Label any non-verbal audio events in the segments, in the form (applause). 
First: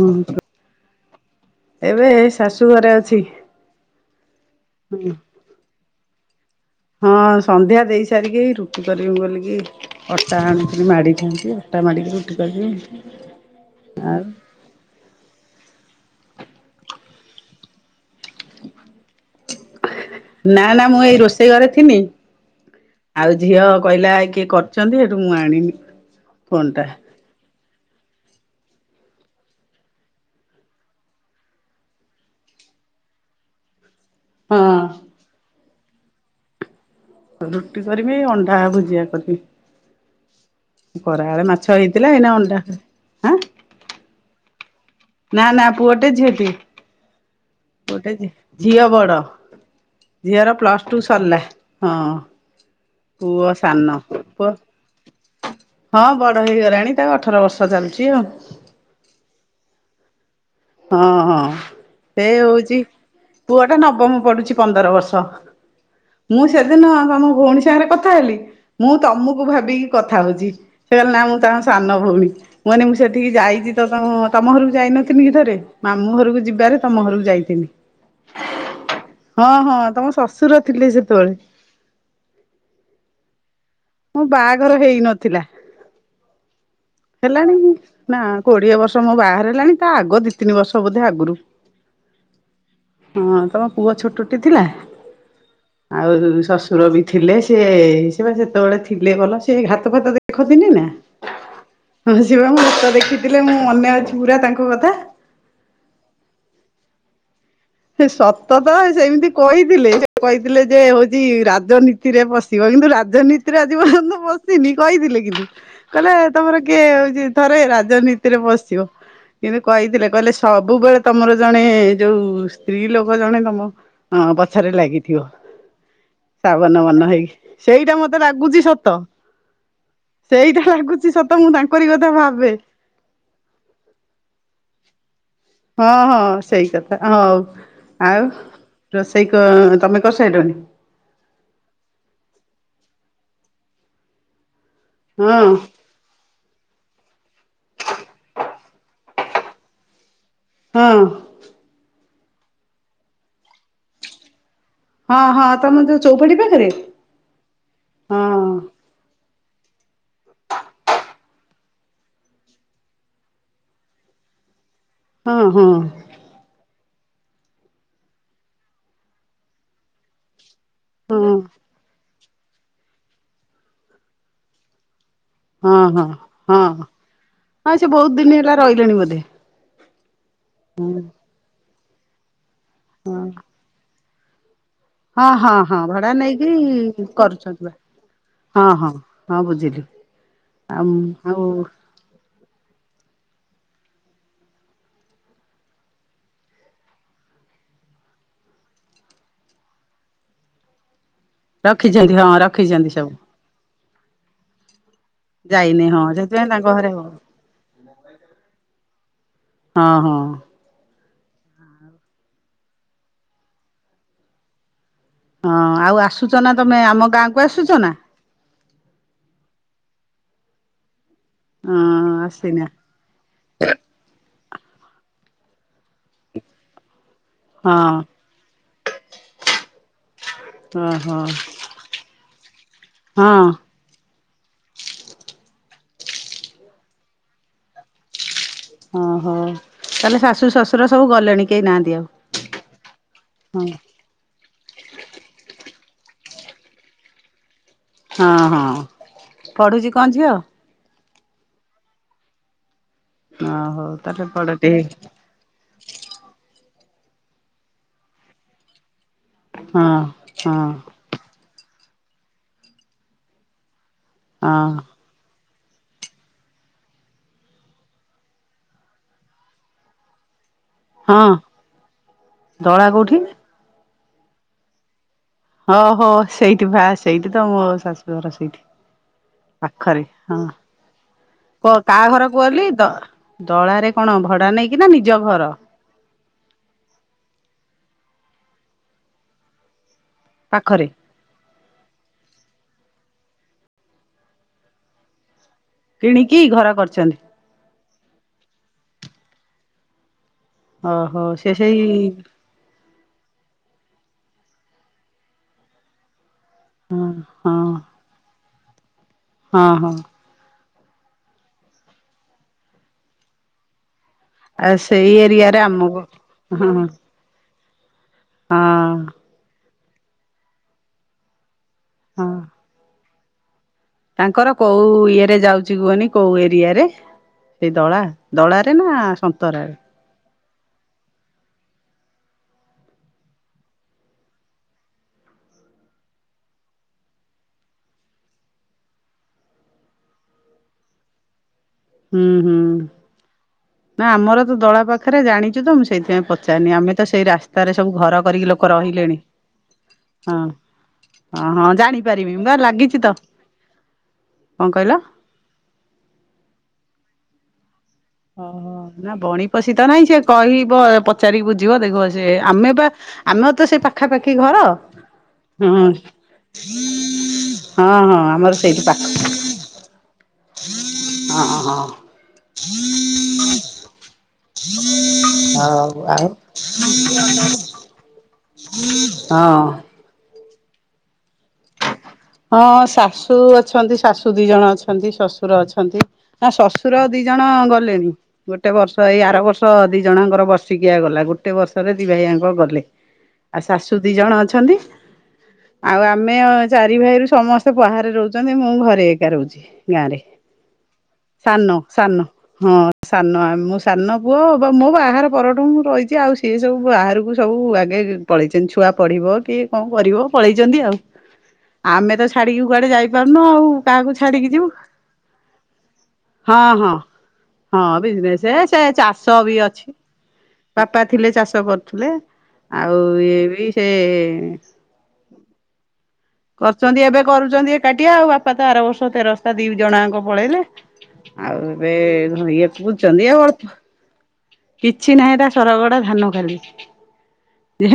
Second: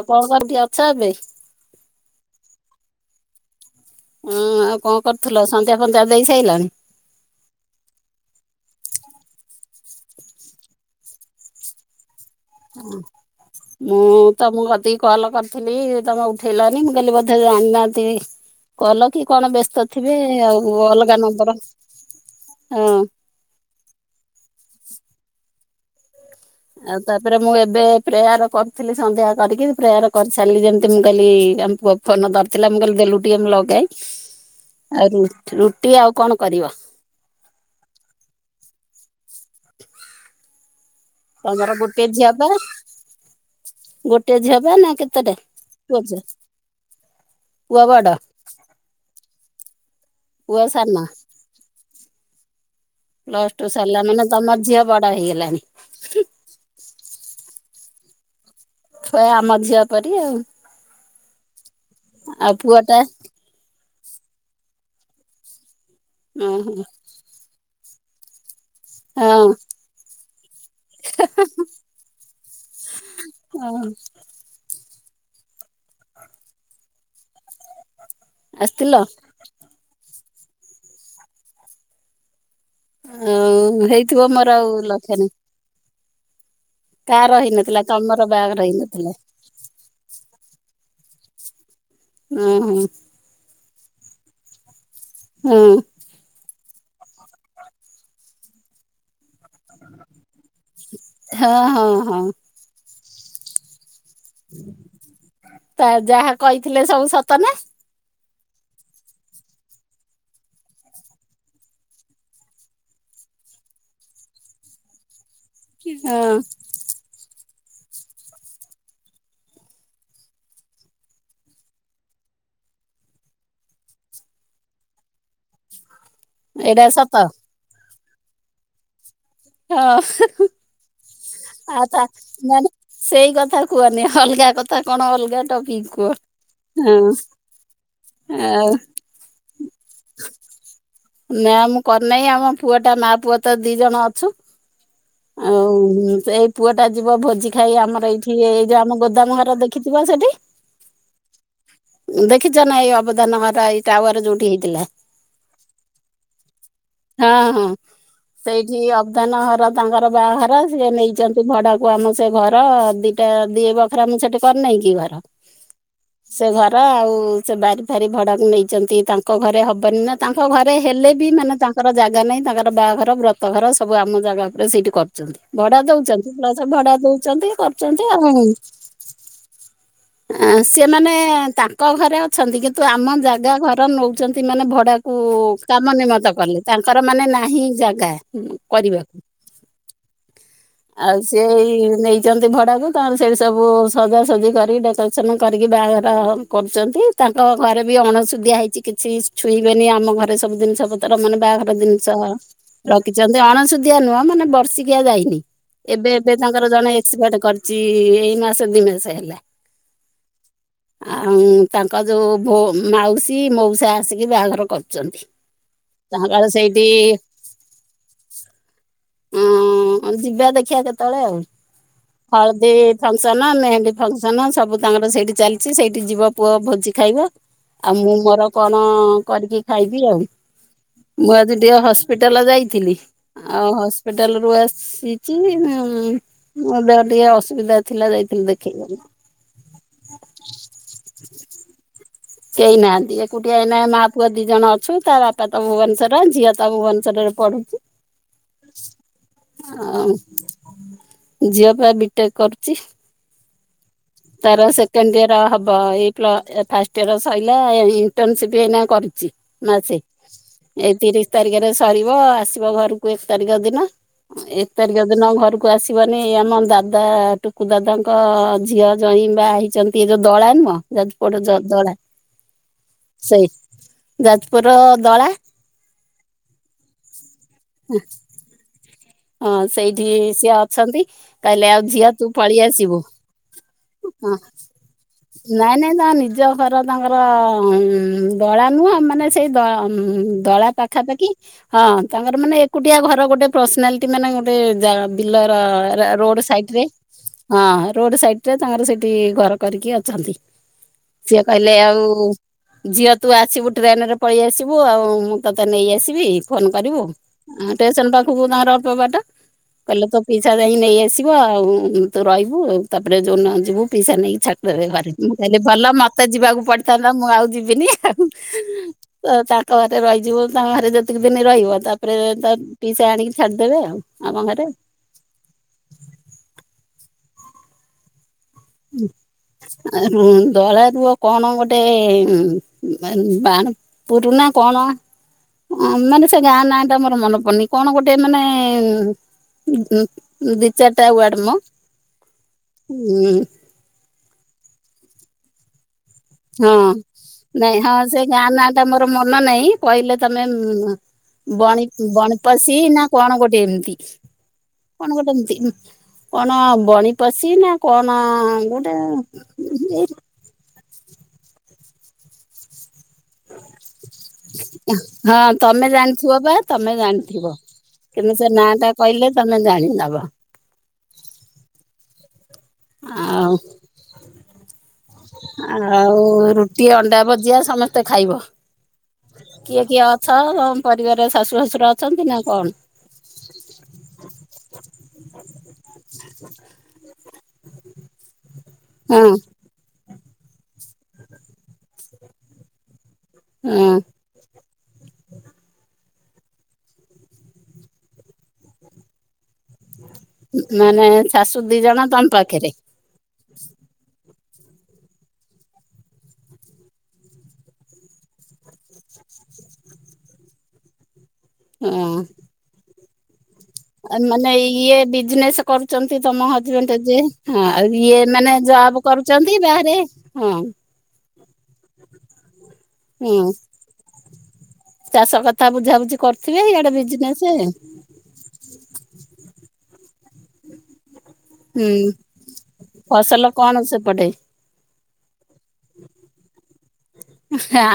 ଆଉ କଣ କଉଠି ଅଛ ଏବେ। ଏବେ ଶାଶୁ ଘରେ ଅଛି। ଆଉ କଣ ହଁ କରୁଥିଲ ସନ୍ଧ୍ୟା ଫନ୍ଧ୍ୟା ଦେଇ ସାରିଲାଣି ହଁ ସନ୍ଧ୍ୟା ଦେଇ ସାରିକି ରୁଟି କରିବି କୋଲିକି ଅଟା ଆଣିଥିଲି ମାଡ଼ିଥାନ୍ତି ଅଟା ମାଡ଼ିକିରି ମୁଁ ତମୁ କତିକି କଲ କରିଥିଲି। ତମେ ଉଠେଇଲନି ମୁଁ କାଲି (unintelligible) ଆଣି ନାହାନ୍ତି। କଲ କି କଣ ବ୍ୟସ୍ତ ଥିବେ ନା ଆଉ ନା ମୁଁ ଏଇ ଅଲଗା ରୋଷେଇ ନମ୍ବର ଘରେ ଥିନି ହଁ ଆଉ ଝିଅ କହିଲା କିଏ କରୁଛନ୍ତି ସେଇଠୁ ମୁଁ ଆଣିନି। ଫୋନ୍ ଟା। ଆଉ ତାପରେ ମୁଁ ଏ ଏବେ ପ୍ରେୟାର କରିଥିଲି ସନ୍ଧ୍ୟା କରିକି ପ୍ରେୟାର କରିସାରିଲି ଯେମିତି ମୁଁ କାଲି ଆମ ପୁଅ ଫୋନ ଧରିଥିଲା। ମୁଁ କହିଲି ଦେଲୁ ଟିକେ ମୁଁ ଲଗାଏ ହଁ ଆଉ ରୁଟି ଆଉ କଣ କରିବ। ରୁଟି କରିବି ଅଣ୍ଡା ଭୁଜିଆ କରିବି। ଖରାବେଳେ ତମର ମାଛ ଗୋଟେ ହେଇଥିଲା ଝିଅ ଏଇନା ପା ଅଣ୍ଡା ଗୋଟେ ଝିଅ ପା ନା କେତେଟା ନା ନା ପୁଅଟେ ଝିଅ ଟିଏ। ପୁଅ ଟେ ଝିଅ ବଡ। ଝିଅର ପୁଅ ପ୍ଲସ୍ ସାନ ଟୁ ସାରିଲା ହଁ। ପ୍ଲସ ପୁଅ ଟୁ ସାନ ସରିଲା ମାନେ ତମ ପୁଅ ଝିଅ ବଡ ହେଇଗଲାଣି ହଁ ବଡ ହେଇଗଲାଣି ତାକୁ ଅଠର ବର୍ଷ ଚାଲୁଚି ଆଉ। ପୁରା ଆମ ଝିଅ ପରି ଆଉ। ହଁ ହଁ ଏ ଆଉ ହଉଛି ପୁଅ ଟା ପୁଅଟା ନବ ବମ ପଡୁଚି ପନ୍ଦର ବର୍ଷ ମୁଁ ଓହୋ ସେଦିନ ତମ ଭଉଣୀ ସାଙ୍ଗରେ କଥା ହେଲି ମୁଁ ତମକୁ ହଁ ଭାବିକି କଥା ହଉଛି ସେ କଇଲେ ନା ମୁଁ ତାଙ୍କ ସାନ ଭଉଣୀ ମୁଁ କଇନି ମୁଁ ସେଠିକି ଯାଇଚି ହଁ ତ ତମ ଘରକୁ ଯାଇ ନଥିଲିକି ଥରେ ମାମୁଁ ଘରକୁ ଯିବାରେ ତମ ଘରକୁ ଯାଇଥିନି। ଆସିଥିଲ ହଁ ହଁ ତମ ଶ୍ୱଶୁର ଥିଲେ ସେତେବେଳେ। ଆଉ ମୋ ହେଇଥିବ ମୋର ବାହାଘର ଆଉ ଲକ୍ଷେ ନାଇ। ହେଇନଥିଲା ହେଲାଣି ନା ତମର ବାହାଘର କୋଡିଏ ବର୍ଷ ହେଇନଥିଲା ମୁଁ ବାହହାର ହେଲାଣି ତା ଆଗ ଦି ତିନି ବର୍ଷ ବୋଧେ ଆଗ ଗୁରୁ ଉଁ ହୁଁ। ପୁଅ ଛୋଟଟେ ଥିଲା ହୁଁ ଆଉ ଶସ୍ ସୁର ବି ଥିଲେ ସେ ସେ ପା ସେତେବେଳେ ଥିଲେ ଭଲ। ସେ ଘାତ ଫାତ ଦେଖନି ନା ହଁ ସିଏ ପା ମୋ ହାତ ଦେଖିଥିଲେ ମୋ ମନେ ଅଛି। ପୁରା ତାଙ୍କ କଥା। ତା ଯାହା କହିଥିଲେ ସବୁ ସତ ନା? ସେ ସତ ତ ସେମିତି କହିଥିଲେ ସେ କହିଥିଲେ ଯେ ହୋଉଚି ରାଜନୀତିରେ ପଶିବ କିନ୍ତୁ ରା ଜନୀତିରେ ଆଜି ପର୍ଯ୍ୟନ୍ତ ବସିନି କହିଥିଲେ କିନ୍ତୁ କହିଲେ ହଁ ତମର କିଏ ହୋଉଚି ଥରେ ରାଜନୀତିରେ ପସିବ। କିନ୍ତୁ କହିଥିଲେ କହିଲେ ସବୁବେଳେ ତମର ଜଣେ ଯୋଉ ସ୍ତ୍ରୀ ଲୋକ ଜଣେ ତମ ଅ ପଛରେ ଲାଗିଥିବ। ସାବନ ଏଇଟା ବର୍ଣ୍ଣ ସତ ହେଇକି ସେଇଟା ମତେ ଲାଗୁଚି ସତ। ହଁ। ସେଇଟା ଲାଗୁଛି ସତ ମୁଁ ଆଉ ତାଙ୍କରି ତା କଥା ଭାବେ ମାନେ ସେଇ କଥା କୁହନି ଅଲଗା କଥା କଣ ଅଲଗା ଟପିକ ହଁ କୁହ ହଁ ସେଇ କଥା ହଁ ହଉ। ଆଉ ରୋଷେଇ କ ତମେ କରିସାଇଲଣି? ନା ମୁଁ କରିନେଇ ଆମ ପୁଅ ଟା ମା ପୁଅ ତ ଦିଇ ଜଣ ଅଛୁ। ହଁ ଆଉ ଉଁ ସେଇ ପୁଅଟା ଯିବ ଭୋଜି ଖାଇ ଆମର ଏଇଠି ଏଇ ଯୋଉ ଆମ ଗୋଦାମ ଘର ଦେଖିଥିବ ସେଠି? ହଁ। ଦେଖିଚ ନା ଏଇ ଅବଦାନ ଘର ଏଇ ଟାୱାର ଯୋଉଠି ହେଇ ଥିଲା ହଁ ହଁ ତମ ଯୋଉ ଚଉପାଢୀ ପାଖରେ ହଁ ହଁ ହଁ ସେଇଠି ଅବ ନ ଘର ତାଙ୍କର ବାହାଘର ସିଏ ନେଇଚନ୍ତି। ଭଡାକୁ ଆମ ସେ ଘର ଦିଇଟା ଦିଇ ବଖରା ମୁଁ ସେଠି କରିନେଇଁ କି ଘର ହଁ ହଁ ହଁ। ସେ ଘ ର ଆଉ ସେ ବାରି ଫାରି ଭଡାକୁ ନେଇଚନ୍ତି ତାଙ୍କ ଘରେ ହବନି ନା ତାଙ୍କ ଘରେ ହେଲେ ବି ହଁ ମାନେ ତାଙ୍କର ଜାଗା ନାହିଁ ତାଙ୍କର ବାହାଘର ବ୍ରତ ଘର ସବୁ ଆମ ଜାଗା ଉପରେ ସେଇଠି କର ଚନ୍ତି ଭଡା ହଁ ଦୋଉଚନ୍ତି ହଁ ପ୍ଲସ ଭଡା ଦୋଉଚନ୍ତି ହଁ ସେ କରୁଚନ୍ତି ବହୁତ ଦିନ ଆଉ। ହେଲା ରହିଲେଣି ବୋଧେ। ଆ ସିଏମାନେ ତାଙ୍କ ଘରେ ଅଛନ୍ତି କିନ୍ତୁ ଆମ ଜାଗା ଘର ନୋଉଚନ୍ତି ମାନେ ଭ ଗୁଡାକୁ ହଁ ହଁ ହଁ କାମ ଭଡା ନିମତ ନେଇକି କଲେ ତାଙ୍କର ମାନେ କରୁଛନ୍ତି ନାହିଁ ବା ଜାଗା। ହଁ ହଁ କରିବାକୁ ହଁ ବୁଝିଲି ଆଉ ସିଏ ଏଇ ନେଇ ଚନ୍ତି ଭଡାକୁ ତାଙ୍କର ସେଇଠି ସବୁ ସଜାସଜି କରି ଡେକୋରେସନ କରିକି ବାହାଘର କରୁଚନ୍ତି। ତା ତାଙ୍କ ଘରେ ବି ଅଣ ସୁୁଧଆ ହେଇଚି କିଛି ଛୁଇଁବେନି ଆମ ଘରେ ସବୁ ଜିନିଷ ପତ୍ ତାର ମାନେ ବାହାଘର ଜିନିଷ ରଖିଛନ୍ତି ହଁ ରଖିଛନ୍ତି ସବୁ ରଖିଚନ୍ ସୁଧିଆ ନୁହଁ ମାନେ ବର୍ଷିକିଆ ଯାଇନି। ହଁ ଏବେ ଏବେ ସେଥିପାଇଁ ତାଙ୍କ ତାଙ୍କର ଘରେ ଜଣେ ଏକ୍ସପାର୍ଟ କରିଚି ଏଇ ମାସ ଦିଇ ମାସ ହେଲା। ହଁ ହଁ। ଆଉ ତାଙ୍କ ଯୋଉ ଭୋ ମାଉସୀ ମୋଉସା ଆସିକି ବାହାଘର କର ଛନ୍ତି। ହଁ ଆଉ ତାହା ଆସୁଛ ନା କାଳେ ତମେ ସେଇଠି ଆମ ଗାଁକୁ ଆସୁଛ ନା ହୁଁ ଯିବା ଦେଖିବା କେତ ଅଳେ ଆଉ ହଁ ଆସିନା ହଳଦୀ ଫଙ୍କସନ, ମେହେନ୍ଦୀ ଫଙ୍କସ ସନ୍ ସବୁ ତାଙ୍କର ସେଇଠି ଚାଲିଚି ସେଇଠି ଯିବ ପୁଅ ଭୋଜି ଖାଇବ। ଆଉ ହଁ ମୁଁ ମୋର କଣ କରିକି ଖାଇବି ଆଉ। ଓହୋ ମୁଁ ଆଜି ଟିକେ ହସ୍ପିଟାଲ ଯାଇଥିଲି। ହଁ ଆଉ ହସ୍ପିଟାଲ ରୁ ଆସିଚି। ହୁଁ ମୋ ଦେହ ଟିକେ ଅସୁବିଧା ଥିଲା। ଯାଇଥିଲି ଦେଖି ଓହୋ ତାହେଲେ ଶାଶୁ ଶ୍ୱଶୁର ସବୁ ଗଲେଣି, କେହି ନାହାନ୍ତି ଆଉ? କେହି ନାହାନ୍ତି ଏକୁଟିଆ ହଁ ଏଇନା ମା ପୁଅ ଦି ଜଣ ଅଛୁ ତା ବାପା ତ ଭୁବନେଶର ଝିଅ ତା ଭୁବନେଶରରେ ପଢୁଚି। ହଁ ହଁ ପଢୁଚି ଆଉ କଣ ଝିଅ? ଝିଅ ପାଇଁ ବିଟେକ୍ କରୁଚି। ଓ ହଉ। ତାର ସେକେଣ୍ଡ ୟଅର ହ ବ। ଏଇ ପ୍ଳ ଫାଷ୍ଟ ଇୟର ସଇଲା। ଇଣ୍ଟର୍ନସିପ୍ ଏଇନା କରି ଚି ହଁ ମାସେ। ହଁ ଏଇ ତିରିଶ ତାରିଖରେ ସରିବ ଆସିବ ଘରକୁ ଏକ ତାରିଖ ଦିନ। ହଁ ଏକ ତାରିଖ ଦିନ ଘରକୁ ଆସିବନି, ଆମ ଦାଦା ଟୁକୁ ଦାଦାଙ୍କ ଝିଅ ଜୋଇଁ ବାହା ହେଇଚନ୍ତି ଏ ଯୋଉ ଦଳା ନୁହଁ ହଁ ଯାଜପୁର ଯ ଦଳା ଦଳା କୋଉଠି ସେଇ ଯାଜପୁରର ଦଳା ହଁ ହୋ ସେଇଠି ବା ସେଇଠି ତ ମୋ ଶାଶୁ ଘର ସେଇଠି। ହଁ ପାଖରେ ସେଇଠି ହଁ ସିଏ ଅଛନ୍ତି। କ କହିଲେ ଆଉ କାହା ଝିଅ ଘର ତୁ ପଳେଇ କୁହଲି ଦ ଆସିବୁ। ଦଳାରେ କଣ ହଁ ଭଡା ନେଇକି ନା ନିଜ ଘର ନାଇଁ ନାଇଁ ନା ନିଜ ଘର ତାଙ୍କର ଉଁ ଦଳା ନୁହଁ ମାନେ ସେଇ ଦ ଦଳା ପାଖରେ ପାଖାପାଖି ହଁ ତାଙ୍କର ମାନେ ଏକୁଟିଆ ଘର ଗୋଟେ ପର୍ସନାଲିଟି ମାନେ ଗୋଟେ ଜା ବିଲ ର ର-ର-ରୋଡ କିଣିକି ଘର ସାଇଡରେ କରିଛନ୍ତି ହଁ ରୋଡ ସାଇଟରେ ତାଙ୍କର ସେଇଠି ଘର କରିକି ଅଛନ୍ତି। ଓହୋ ସିଏ ସେ କହିଲେ ସେଇ ଆଉ ଝିଅ ତୁ ଆସିବୁ ଟ୍ରେନରେ ପଳେଇ ଆସିବୁ ଆଉ ମୁଁ ତୋତେ ନେଇଆସିବି ଫୋନ କରିବୁ ହଁ ଆ ଷ୍ଟେସନ ପାଖକୁ ତାଙ୍କ ରୁ ଅଳ୍ପ ବାଟ, ହଁ ହଁ କହଲେ ତ ପିଇସା ଇଁ କି ନେଇ ଆସିବ ଆଉ ତୁ ରହିବୁ ଆଉ ତାପରେ ଯୋଉ ଦିନ ଯିବୁ ପିଇସା ନେଇକି ଛାଡି ଆଉ ଦେବେ ସେଇ ଘରେ। ମୁଁ କହିଲେ ଏରିଆରେ ଭଲ ଆମକୁ ମତେ ଯିବାକୁ ହଁ ହଁ ପଡିଥାନ୍ତା ମୁଁ ଆଉ ଯିବିନି ଆଉ। ତ ତାଙ୍କ ଘରେ ରହିଯିବ। ତାଙ୍କ ବାରେ ଯେତିକି ଦିନି ରହିବ ତାପରେ ହଁ ତା ପିଇସା ଆଣିକି ଛାଡିଦେବେ। ଆଉ। ଆମ ତାଙ୍କର ଘରେ କୋଉ ଇଏରେ ଯାଉଚି କୁହନି କୋଉ ଏରିଆରେ ସେଇ ଦଳା। ଦଳାରେ ନା ସନ୍ତରାରେ? ଦଳା ରୁଅ କଣ ଗୋଟେ ବା ବାଣପୁର ନା କଣ! ମାନେ ସେ ଗାଁ ନାଁ ଟା ମର ମନେ ପଡୁନି, କଣ ଗୋଟେ ମାନେ ଉଁ ଦି ଚାରିଟା ୱାର୍ଡ ମ। ହୁଁ ହୁଁ ନା ଆମର ତ ଦଳା ପାଖରେ ଜାଣିଚୁ ତ ମୁଁ ସେଇଥିପାଇଁ ହଁ ପଚାରନି ଆମେ ତ ସେଇ ରାସ୍ତାରେ ନାଇଁ ସବୁ ହଁ ଘର ସେ ଗାଁ କରିକି ଲୋକ ନା ଟା ମୋର ରହିଲେଣି ମନେ ନାହିଁ କହିଲେ ହଁ ତମେ ହଁ ହଁ ବଣି ଜାଣିପାରିବି ବା ବଣିପଶୀ ଲାଗିଛି ନା ତ କଣ ଗୋଟେ ଏମିତି? କଣ ଗୋଟେ ଏମତି, କଣ ବଣି ପଶି ନା କଣ ଓହୋ ଗୋଟେ ନା ବଣୀ ପଶି ତ ନାହିଁ ସେ କହିବ ପଚାରିକି ବୁଝିବ ଦେଖିବ ସେ ଆମେ ବା ଆମର ତ ସେ ପାଖାପାଖି ଘର ହଁ ହୁଁ ତମେ ଜାଣିଥିବ ବା ଜାଣିଥିବ ହଁ ହଁ। ତମେ ସେ ଆମର ନାଁ ସେଇଠି ଟା ପାଖ କହିଲେ ତମେ ଜାଣିଦବ। ହଁ ହ। ଆଉ? ହଉ ଆଉ। ରୁଟି ଅଣ୍ଡା ଭଜିଆ ସମସ୍ତେ ଖାଇବ ହଁ। ହଁ ହଁ ପରିବାର ଶାଶୁ ଶଶୁର ହଁ ଶାଶୁ ଅଛନ୍ତି। ଶାଶୁ ଦି ଜଣ ଅଛନ୍ତି ଶଶୁ ଶଶୁର ଅଛନ୍ତି ଆ ଶଶୁର ଦିଇ ଜଣ ଗଲେଣି ଗୋଟେ ବର୍ଷ ଏଇ ହଁ ଆର ବର୍ଷ ଦିଇ ଜଣଙ୍କର ବର୍ଷିକିଆ ଗଲା ଗୋଟେ ବର୍ଷରେ ଦିଇ ଭାଇଆଙ୍କ ଗଲେ। ଆଉ ଶାଶୁ ହଁ ଦିଇ ଜଣ ଅଛନ୍ତି। ଆଉ ଆମେ ଚାରି ଦିଇ ଭାଇରୁ ସମସ୍ତେ ବାହାରେ ରୋହୁଚନ୍ତି ମୁଁ ଘରେ ଏକା ରୋହୁଚି। ଗାଁରେ ମାନେ ଶାଶୁ ସାନ ଦି ଜଣ ସାନ ତମ ପାଖରେ ହଁ ସାନ ଆମ ମୋ ସାନ ପୁଅ ବା ମୋ ବାହାଘର ପରଠୁଁ ମୁଁ ରହିଚି ଆଉ ସିଏ ସବୁ ବାହାରକୁ ସବୁ ଆଗେ ପଳେଇଚନ୍ତି। ଛୁଆ ପଢିବ କି କଣ କରିବ ପଳେଇଚନ୍ତି ଆଉ। ଆମେ ତ ଛାଡିକି କୁଆଡେ ଯାଇପାରୁନୁ ଆଉ। କାହାକୁ ଆ ଛାଡିକି ମାନେ ଯିବୁ ଇଏ ବିଜିନେସ କରୁଚନ୍ତି ତମ ହଁ ହଁ ହଜବେଣ୍ଡ ଯେ ହଁ ଇୟେ ବିଜନେସ୍ ମାନେ ଆଈ ସେ ଚାଷ ବି ଅଛି ବାପା ଥିଲେ ଚାଷ କରୁଥିଲେ। ଆଉ ଇଏ ହୁଁ ବି ସେ ଚାଷ କଥା ବୁଝାବୁଝି କରୁଥିବେ ଇଆଡେ କରୁଚନ୍ତି ଏବେ ବିଜନେସ୍ କରୁଚନ୍ତି ଏକାଟିଆ ଆଉ ବାପା ତ ଆର ବର୍ଷ ତେରସ୍ତା ଦି ଜଣଆଙ୍କ ପଳେଇଲେ। ଆଉ ହୁଁ ଏବେ ଘ ଇଏ ବୁଝଚନ୍ତି ଆଉ ଫସଲ ଅଳପ କଣ ସେପଟେ କିଛି ନାହିଁ ଏଟା ସରଗଡା ଧାନ ଖାଲି।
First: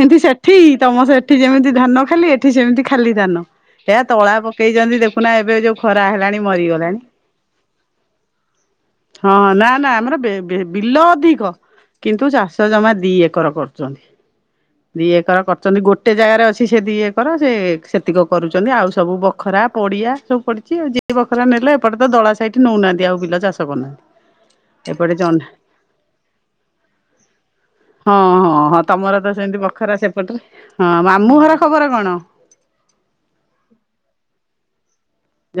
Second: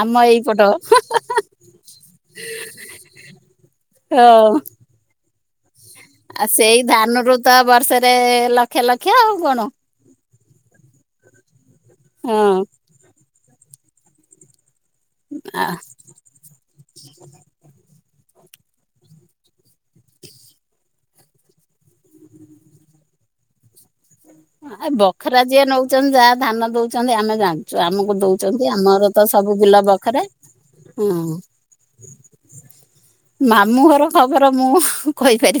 ଆମ ସେଠି ଏଇପଟ ତମ ସେ ସେଠି ଯେମିତି ଧାନ ଖାଲି ଏଠି ସେମିତି ଖାଲି ଧାନ ଏରା ହ ତଳା ଆଉ ପକେଇଚନ୍ତି ଦେଖୁନା ଏବେ ଯୋଉ ଖରା ହେଲାଣି ସେଇ ମରିଗଲାଣି ଧାନରୁ ତ ବର୍ଷରେ ଲକ୍ଷ ଲକ୍ଷ ଆଉ ହଁ କଣ ନା ନା ଆମର ବି ବିଲ ଅଧିକ କିନ୍ତୁ ଚାଷ ହଁ ଜମା ଦି ଏକର କରୁଚନ୍ତି। ଦିଏକର କରିଚନ୍ତି ଗୋଟେ ଜାଗାରେ ଅଛି ସେ ଦିଏକର ସେ ସେତିକ କରୁଚନ୍ତି ଆଉ ସବୁ ବଖରା ପଡିଆ ସବୁ ପଡିଚି ଆଉ ଯିଏ ବଖରା ନେଲେ ଏପଟେ ତ ଦଳା ସାଇଟ ନଉ ନାହାନ୍ତି ଆଉ ବିଲ ଚାଷ କରୁ ନାହାନ୍ତି। ଆ ଏ ବଖରା ଯିଏ ନଉଚନ୍ତି ଯାହା ଧାନ ଦଉଚନ୍ତି ଆମେ ଜାଣିଚୁ ହଁ ଆମକୁ ହଁ ଦଉଚନ୍ତି ହଁ ଆମର ତମର ତ ସବୁ ସେମିତି ବି ବଖରା ସେପଟରେ ହଁ ମାମୁଁ ଘର ଖବର କଣ? ମାମୁଁ ଘର ଖବର ମୁଁ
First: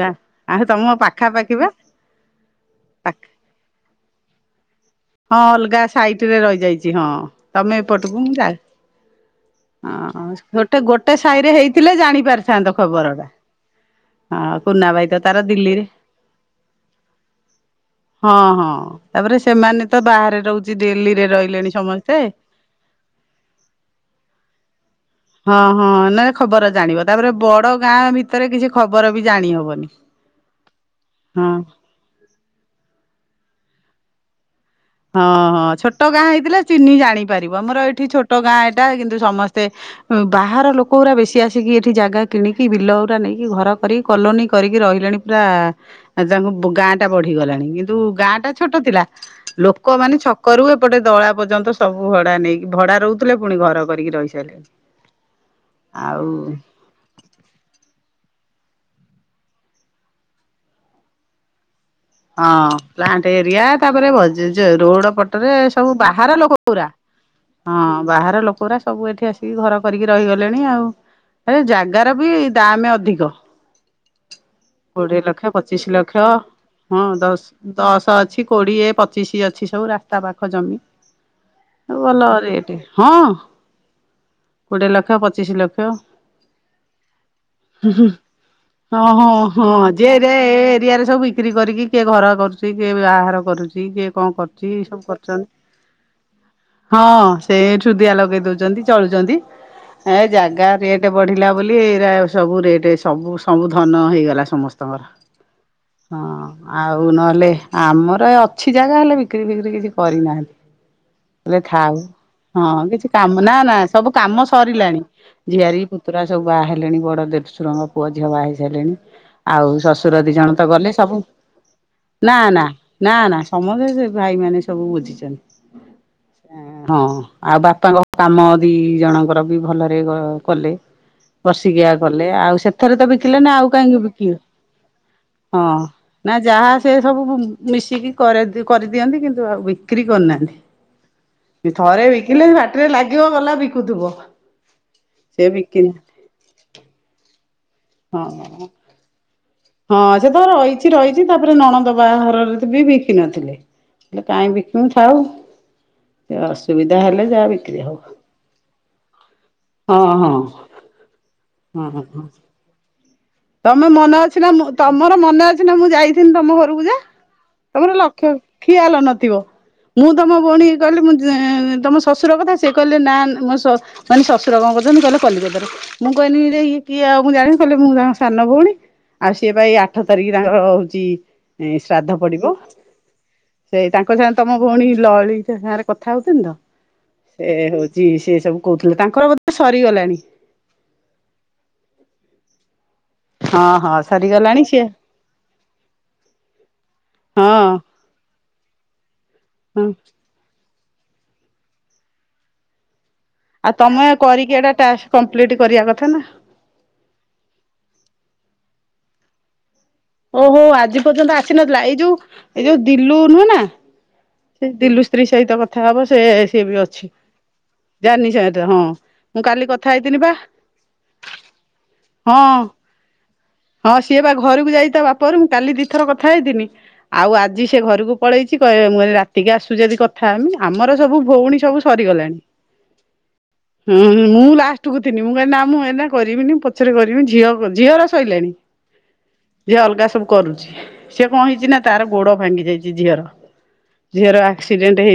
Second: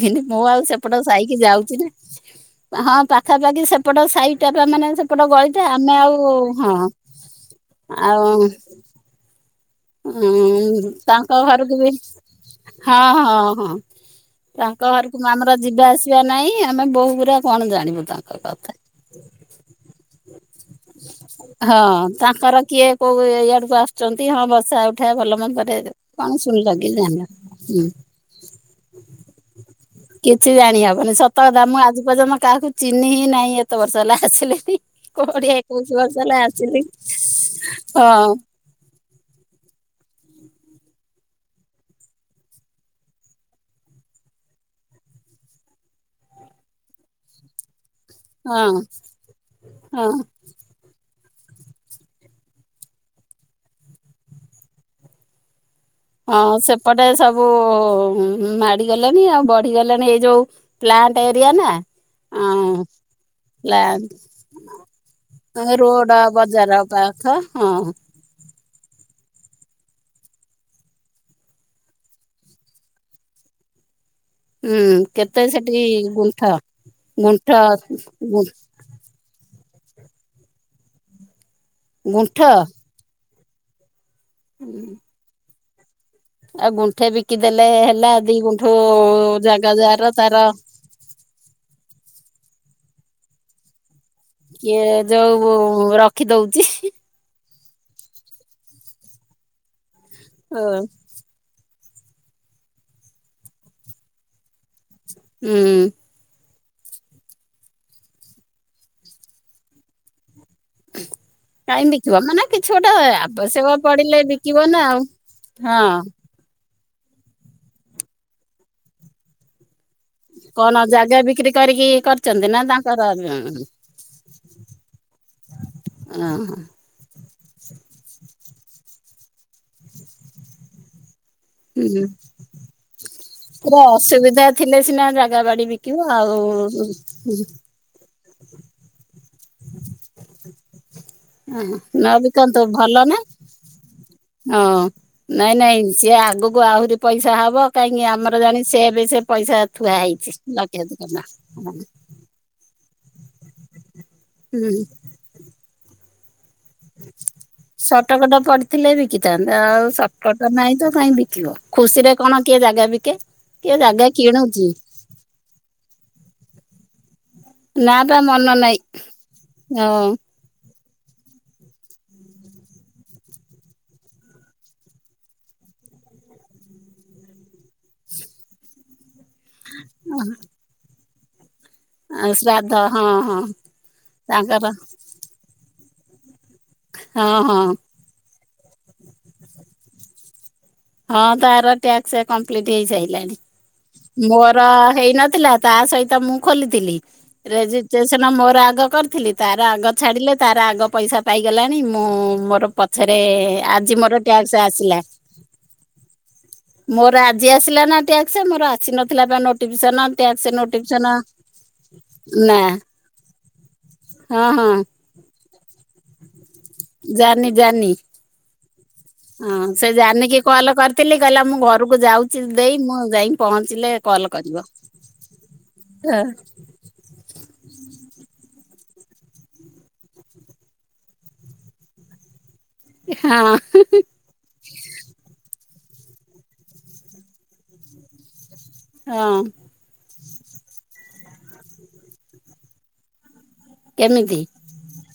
ଯା ମୁଁ ଆଉ ତମ ସେପଟ ସାଇକି ପାଖାପାଖି ବା। ଯାଉଚି ନା ହଁ ପାଖ ପାଖା ସେପଟ ସାଇ ଟା ପା ମାନେ ସେପଟ ହଁ ଗଳି ଟା ଅଲଗା ଆମେ ସାଇଟ୍ ଆଉ ରେ ହଁ ରହିଯାଇଛି ତମେ ଏପଟକୁ ମୁଁ ଯା ଆଉ ହଁ ଗୋଟେ ଅଁ ଗୋଟେ ତାଙ୍କ ସାହିରେ ଘରକୁ ବି ହେଇଥିଲେ ଜାଣି ପାରିଥାନ୍ତ ହଁ ଖବର ଟା। ହଁ ହଁ। ହଁ କୁନା ତାଙ୍କ ଭାଇ ତ ଘରକୁ ତାର ଆମର ଦିଲ୍ଲୀରେ। ଯିବା ଆସିବା ନାଇଁ ଆମେ ବୋହୁ ଗୁରା କଣ ଜାଣିବୁ ତାଙ୍କ ହଁ ହଁ କଥା। ତାପରେ ସେମାନେ ତ ବାହାରେ ରହୁଛି ଦିଲ୍ଲୀରେ ରହିଲେଣି ହଁ ସମସ୍ତେ ତାଙ୍କର କିଏ କୋଉ ଇଆଡକୁ ଆସୁଛନ୍ତି ହଁ ବସା ଉଠା ଭଲ ହଁ ମନ୍ଦରେ ହଁ ନଲେ କଣ ଶୁଣିଲ ଖବର କି ଜାଣିବ ଜାଣିଲ ତାପରେ ବଡ ହୁଁ ଗାଁ ଭିତରେ କିଛି ଖବର ବି ଜାଣି ହବନି। କିଛି ଜାଣିହବନି ସତ ହଁ କଥା ମୁଁ ଆଜି ପର୍ଯ୍ୟନ୍ତ କାହାକୁ ଚିହ୍ନିହିଁ ନାହିଁ ଏତେ ବର୍ଷ ହେଲା ଆସିଲିଣି। ହଁ କୋଡିଏ ହଁ ଏକୋଇଶି ଛୋଟ ବର୍ଷ ଗାଁ ହେଲା ହେଇଥିଲେ ଆସିଲି ଚିହ୍ନି ଜାଣିପାରିବ ଆମର ଏଇଠି ଛୋଟ ହଁ ଗାଁ ଏଇଟା କିନ୍ତୁ ସମସ୍ତେ ବାହାର ଲୋକ ଗୁରା ବେଶୀ ଆସିକି ଏଠି ଜାଗା କିଣିକି ବିଲ ଗୁରା ନେଇକି ଘର କରି କ କଲୋନୀ କରିକି ରହିଲେଣି ପୁରା ତାଙ୍କ ଗାଁ ଟା ବଢି ଗଲାଣି (unintelligible) ଗାଁ ଟା ଛୋଟ ହଁ ଥିଲା ହଁ ଲୋକମାନୋନେ ଛକ ରୁ ଏପଟେ ଦଳା ପର୍ଯ୍ୟନ୍ତ ସବୁ ଭଡା ନେଇକି ଭଡା ରହୁଥିଲେ ପୁଣି ଘର କରିକି ରହି ସାରିଲେଣି। ହଁ ସେପଟେ ସବୁ ହୁଁ ମାଡି ଗଲାଣି ଆଉ ବଢିଗଲାଣି ଏଇ ଯୋଉ ପ୍ଲାଣ୍ଟ ଏରିଆ ନା ହଁ ପ୍ଲାଣ୍ଟ ଏରିଆ ତାପରେ ପ୍ଲାଣ୍ଟ ରୋଡ ପଟରେ ସବୁ ରୋଡ ବାହାର ଲୋକ ବଜାର ପୁରା ପାଖ ହଁ ବାହାର ଲୋକ ପୁରା ସବୁ ଏଠି ଘର କରିକି ରହିଗଲେଣି ଆଉ ଏ ଜାଗାର ବି ଦାମେ ଅଧିକ। ହୁଁ କୋଡିଏ କେତେ ଲକ୍ଷ ସେଠି ପଚିଶି ଲକ୍ଷ। ଗୁଣ୍ଠ ହଁ ଗୁଣ୍ଠ ଦଶ ଦଶ ଅଛି କୋଡିଏ ପଚିଶ ଅ ଅଛି ସବୁ ରାସ୍ତା ପାଖ ଜମି ଭଲ ଗୁଣ୍ଠ ରେଟ ହଁ। କୋଡିଏ ଲକ୍ଷ ପଚିଶି ଲକ୍ଷ। ଆଉ ଗୁଣ୍ଠେ ବିକିଦେଲେ ହେଲା ଦି ଗୁଣ୍ଠୁ‌ ହଁ ହଁ ଜା ହଁ ଯିଏ ଏ ଏ ଏରିଆରେ ସବୁ ବିକ୍ରି କରିକି କିଏ ଘର କରୁଛି କିଏ ବାହାଘର କରୁଛି କିଏ କଣ କରୁଛି କିଏ ଏ ସବୁ କରିଛନ୍ତି ଯୋଉ ରଖିଦଉଛି ହଁ। ସେ ସୁୁଦିଆ ଲଗେଇ ଦଉଛନ୍ତି ଚଳୁଛନ୍ତି ଏ ଜାଗା ରେଟ ବଢିଲା ବୋଲି ଏଇ ସବୁ ରେଟ ସବୁ ସବୁ ଧନ ହେଇଗଲା ସମସ୍ତଙ୍କର ହୁଁ ହଁ ଆଉ ନହେଲେ ଆମର ଏ ଅଛି ଜାଗା ହେଲେ ବିକ୍ରି ଫିକ୍ରି କିଛି କରିନାହାନ୍ତି। ଲେ କାହିଁ ଥାଉ ବିକିବ ମାନେ ହଁ ଗୋଟେ କିଛି କାମ ନା ନା ଆବଶ୍ୟକ ସବୁ ପଡିଲେ କାମ ବିକିବ ନା ସରିଲାଣି ଆଉ ଝିଆରୀ ହଁ ପୁତୁରା ସବୁ ଵାଆହେ ଲେଣି ବଡ଼ ଦେଢଶୁର ଙ୍କ ପୁଅ ଝିଅ ବାହା ହୋଇସାରିଲେଣି ଆଉ ଶ ସୁର ଦି ଜଣ ତ କଣ ଗଲେ ଜାଗା ସବୁ ବିକ୍ରି କରିକି ନା କରିଛନ୍ତି ନା ତାଙ୍କର ନା ନା ସମସ୍ତେ ସେ ଭାଇ ମାନ ସବୁ ବୁଝିଛନ୍ତି। ହଁ ଆଉ ବାପାଙ୍କ କାମ ଦି ଜଣଙ୍କର ବି ଭଲରେ କ-କଲେ। ବର୍ଷିକିଆ କଲେ ଆଉ ସେଥିରେ ତ ବିକିଲେ ନା ଆଉ ପୁରା କାହିଁକି (unintelligible) ଅସୁବିଧା ଥିଲେ ସିନା ଜାଗା ବାଡି ହଁ ବିକିବ ନା ଆଉ ଯାହା ସେ ସବୁ ମିଶିକି କରେ କରିଦିଅନ୍ତି କିନ୍ତୁ ଆଉ ବିକ୍ରି କରୁନାହାନ୍ତି। ହଁ ଥରେ ବିକିଲେ ନବିକନ୍ତୁ ପାଟିରେ ଭଲ ନା। ଲାଗିବ ଗଲା ବିକୁଥିବ ହଁ ସେ ନାଇଁ ବିକି ନାଇଁ ସିଏ ଆଗକୁ ଆହୁରି ପଇସା ହବ। କାହିଁକି ହଁ ଆମର ଜାଣି ସେ ଏବେ ସେ ପଇସା ଥୁଆ ହଁ ସେ ହେଇଛି ତ ଲକ୍ଷେ ରହିଛି ଦି ଟଙ୍କା ରହିଛି ତାପରେ ନଣଦ ବାହାରରେ ବି ବିକିନଥିଲେ ହେଲେ କାହିଁ ହୁଁ ବିକମୁ ଥାଉ। ସୁବିଧା ହେଲେ ଯା ବିି ଶଟକଟ ପଡିଥିଲେ ବିକିଥାନ୍ତେ ଆଉ ହଁ ହଁ। ସଟକଟ ନାହିଁ ତ କାଇହିଁ ବିକିବ ହଁ ଖୁସି ରେ ହଁ। କଣ କିଏ ଜାଗା ବିକ ତମେ ମନେ ଅଛି ନା ମୁଁ ତମର ମନେ ଅଛି ନା ମୁଁ ଯାଇଥଥିଲି ତମ ଘରକୁ ଯା ତମର ନା ବା ଲକ୍ଷ ମନ ଖିଆ ନାହିଁ ହେଲ ନଥିବ ମୁଁ ହଁ ତମ ଭଉଣୀ କହିଲି ଉଁ ତମ ଶଶୁର କଥା ସିଏ କହିଲେ ନା ମୋ ସସ ଶଶୁର କଣ କରୁଛନ୍ତି କହିଲେ କଲିକତାରେ ମୁଁ କହିଲି ଇଏ କିଏ ଆଉ ମୁଁ ଜାଣି କଲେ ମୁଁ ଜାଣ (unintelligible) ସାନ ଭଉଣୀ ଆଉ ସିଏ ପାଇଁ ଆଠ ତାରିଖ ତାଙ୍କର ହଉଛି ଏ ଶ୍ରାଦ୍ଧ ପଡିବ ଶ୍ରାଦ୍ଧ ହଁ ହଁ ସେ ତାଙ୍କ ସାଙ୍ଗ ତମ ତାଙ୍କର ଭଉଣୀ ଲଳିତ ସାରେ କଥା ହଉଥିନି ତ ହଁ ହଁ ସେ ହଉଛି ସେ ସବୁ କହୁଥିଲେ ତାଙ୍କର ବୋଧେ ସରିଗଲାଣି। ହଁ ତାର ଟାସ୍କ କମ୍ପ୍ଲିଟ ହଁ ହଁ ହେଇଯାଇ ମୋର ସରିଗଲାଣି ସିଏ ହେଇନଥିଲା। ତା ସହିତ ମୁଁ ଖୋଲିଥିଲି। ହଁ ରେଜିଷ୍ଟ୍ରେସନ ମୋର ଆଗ କରିଥିଲି, ତାର ହଁ। ଆଗ ଛାଡିଲେ। ତାର ଆଗ ପଇସା ପାଇଗଲାଣି। ମୁଁ ମୋର ପଛରେ ଆଉ ଆଜି ତମେ ମୋର କରିକି ଟ୍ୟାକ୍ସ ଏଇଟା ଆସିଲା। ଟାସ୍କ କମ୍ପ୍ଲିଟ କରିବା କଥା ନା। ମୋର ଆଜି ଆସିଲା ନା ଟ୍ୟାକ୍ସ, ମୋର ଆସି ନଥିଲା ପା ନ ଓହୋ ଆଜି ପର୍ଯ୍ୟନ୍ତ ଆସିନଥିଲା? ଏଇ ଯୋଉ ନା ଏଇ ଯୋଉ ଦିଲୁ ନୁହେଁ ନା? ହଁ ସେ ହଁ ଦିଲୁ ସ୍ତ୍ରୀ ସହିତ କଥା ହବ ସେ ସିଏ ବି ଅଛି ଜାନି ଜାନି (unintelligible) ସେ ହଁ। ମୁଁ ହଁ କାଲି କଥା ସେ ହେଇଥିଲି ବା ଜାନିକି କଲ କରିଥିଲି କହିଲା ମୁଁ ଘରକୁ ହଁ ଯାଉଛି ଦେଇ ମୁଁ ଯାଇକି ପହଞ୍ଚିଲେ ହଁ ସିଏ କଲ୍ ବା କରିବ ଘରକୁ ଯାଇଛି। ତା ବାପଘରକୁ ମୁଁ କାଲି ଦିଥର ହଁ କଥା ହେଇଥିନି ଆଉ ଆଜି ସେ ଘରକୁ ପଳେଇଛି କହ ମୁଁ କହେ ରାତିକି ଆସୁଛି ଯଦି କଥାହେମି ଆମର ସବୁ ଭଉଣୀ ସବୁ ସରିଗଲାଣି। ହଁ। ଠକୁଥିଲି ମୁଁ କି ନା ମୁଁ ଏଇନା କରିବିନି ପଛରେ କରିବି। ଝିଅ ଝିଅର ସଇଲାଣି। ହଁ ଝିଅ ଅଲଗା ସବୁ କରୁଛି। ସିଏ କଣ ହେଇଛି ନା ତାର ଗୋଡ ଭାଙ୍ଗି ଯାଇଛି। ଝିଅର ଝିଅ କେମିତି? ଆକ୍ସିଡେଣ୍ଟ ହେଇ